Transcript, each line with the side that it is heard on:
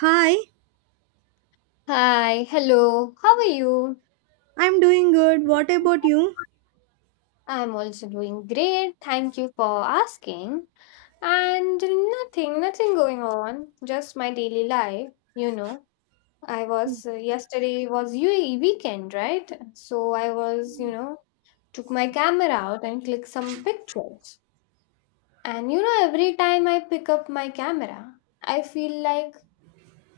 right: Hi,
left: Hi, hello, how are you?
right: I'm doing good. What about you?
left: I'm also doing great. Thank you for asking. And nothing going on, just my daily life. I was Yesterday was UE weekend, right? So I was, you know, took my camera out and clicked some pictures. And every time I pick up my camera, I feel like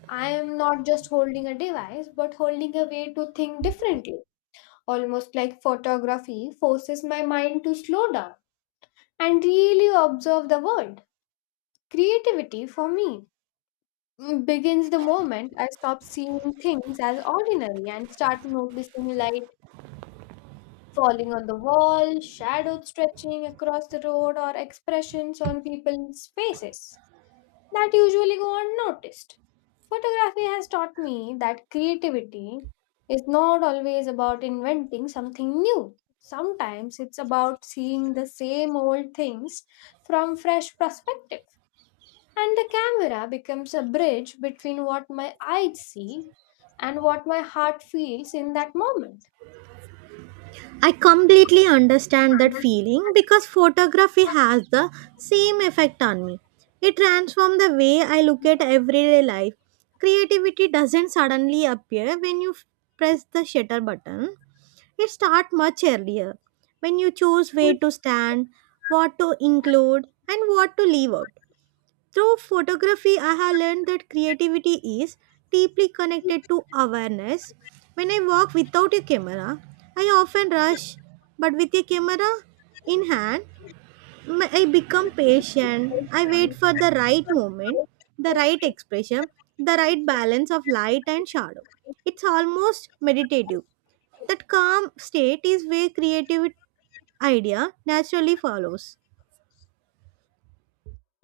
left: I am not just holding a device, but holding a way to think differently, almost like photography, forces my mind to slow down and really observe the world. Creativity for me begins the moment I stop seeing things as ordinary and start noticing light falling on the wall, shadows stretching across the road, or expressions on people's faces that usually go unnoticed. Photography has taught me that creativity is not always about inventing something new. Sometimes it's about seeing the same old things from fresh perspective. And the camera becomes a bridge between what my eyes see and what my heart feels in that moment.
right: I completely understand that feeling because photography has the same effect on me. It transforms the way I look at everyday life. Creativity doesn't suddenly appear when you press the shutter button. It starts much earlier when you choose where to stand, what to include, and what to leave out. Through photography, I have learned that creativity is deeply connected to awareness. When I walk without a camera, I often rush, but with a camera in hand, I become patient. I wait for the right moment, the right expression, the right balance of light and shadow. It's almost meditative. That calm state is where creative idea naturally follows.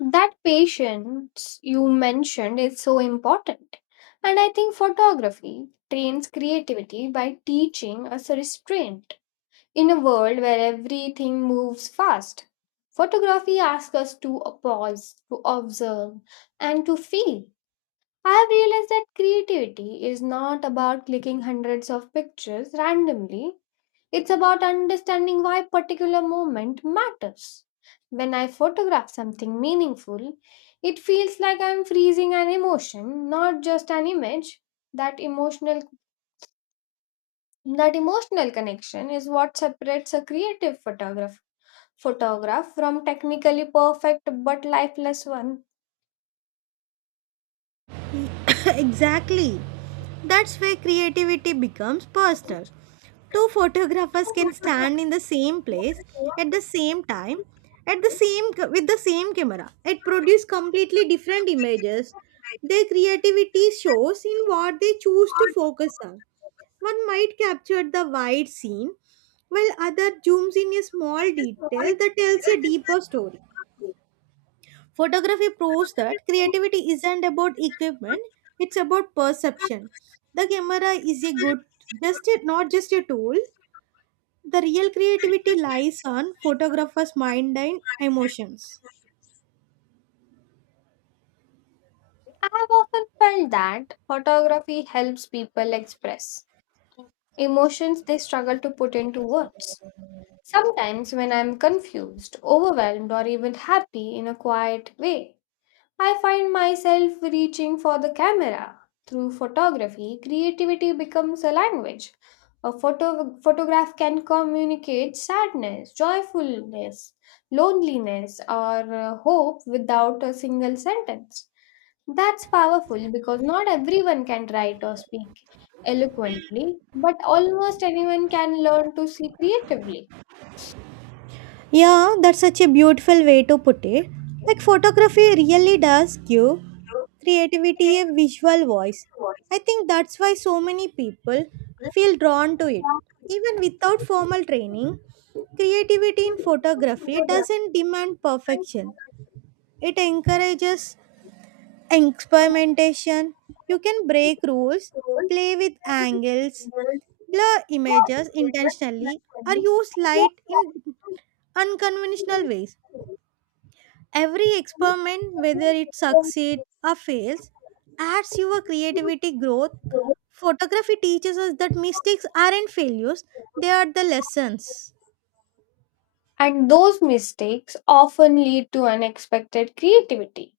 left: That patience you mentioned is so important. And I think photography trains creativity by teaching us restraint. In a world where everything moves fast, photography asks us to pause, to observe, and to feel. I have realized that creativity is not about clicking hundreds of pictures randomly, it's about understanding why particular moment matters. When I photograph something meaningful, it feels like I'm freezing an emotion, not just an image. That emotional that emotional connection is what separates a creative photograph from technically perfect but lifeless one.
right: Exactly. That's where creativity becomes personal. Two photographers can stand in the same place at the same time at the same ca- with the same camera, it produces completely different images. Their creativity shows in what they choose to focus on. One might capture the wide scene while other zooms in a small detail that tells a deeper story. Photography proves that creativity isn't about equipment, it's about perception. The camera is a good just a, not just a tool. The real creativity lies on photographer's mind and emotions.
left: I have often felt that photography helps people express emotions they struggle to put into words. Sometimes, when I'm confused, overwhelmed, or even happy in a quiet way, I find myself reaching for the camera. Through photography, creativity becomes a language. A photograph can communicate sadness, joyfulness, loneliness, or hope without a single sentence. That's powerful because not everyone can write or speak eloquently, but almost anyone can learn to see creatively.
right: Yeah, that's such a beautiful way to put it. Like, photography really does give creativity a visual voice. I think that's why so many people feel drawn to it. Even without formal training, creativity in photography doesn't demand perfection. It encourages experimentation. You can break rules, play with angles, blur images intentionally, or use light in unconventional ways. Every experiment, whether it succeeds or fails, adds your creativity growth. Photography teaches us that mistakes aren't failures, they are the lessons.
left: And those mistakes often lead to unexpected creativity.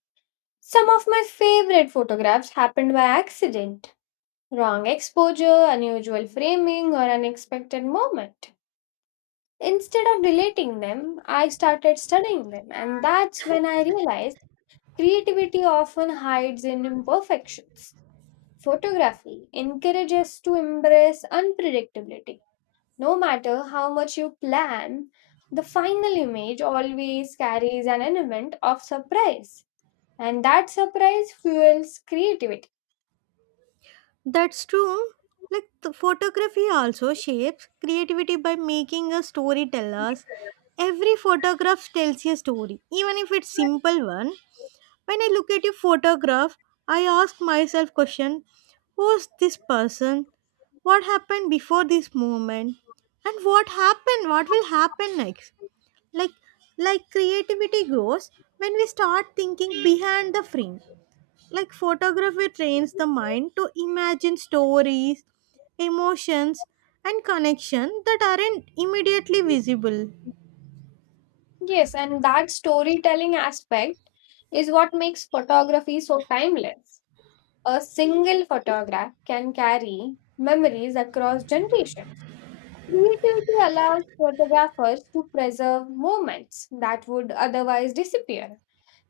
left: Some of my favorite photographs happened by accident, wrong exposure, unusual framing, or unexpected moment. Instead of deleting them, I started studying them, and that's when I realized creativity often hides in imperfections. Photography encourages to embrace unpredictability. No matter how much you plan, the final image always carries an element of surprise, and that surprise fuels creativity.
right: That's true. Like, the photography also shapes creativity by making us storytellers. Every photograph tells a story, even if it's simple one. When I look at a photograph, I ask myself question, who's this person? What happened before this moment? And what happened? What will happen next? Like like creativity grows when we start thinking behind the frame, like photography trains the mind to imagine stories, emotions, and connection that aren't immediately visible.
left: Yes, and that storytelling aspect is what makes photography so timeless. A single photograph can carry memories across generations. Creativity allows photographers to preserve moments that would otherwise disappear.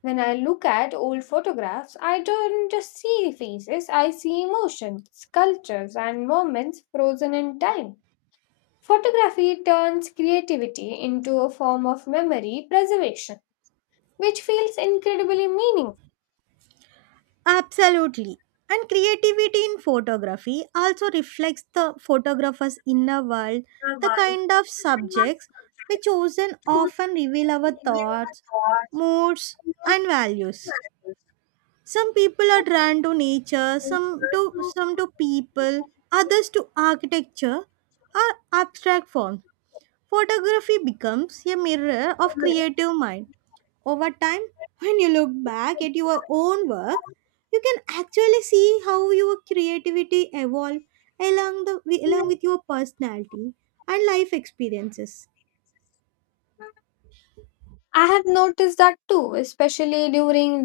left: When I look at old photographs, I don't just see faces, I see emotions, sculptures, and moments frozen in time. Photography turns creativity into a form of memory preservation, which feels incredibly meaningful.
right: Absolutely. And creativity in photography also reflects the photographer's inner world. The kind of subjects we chosen often reveal our thoughts, moods, and values. Some people are drawn to nature, some to people, others to architecture or abstract forms. Photography becomes a mirror of creative mind. Over time, when you look back at your own work, you can actually see how your creativity evolved along the along with your personality and life experiences.
left: I have noticed that too, especially during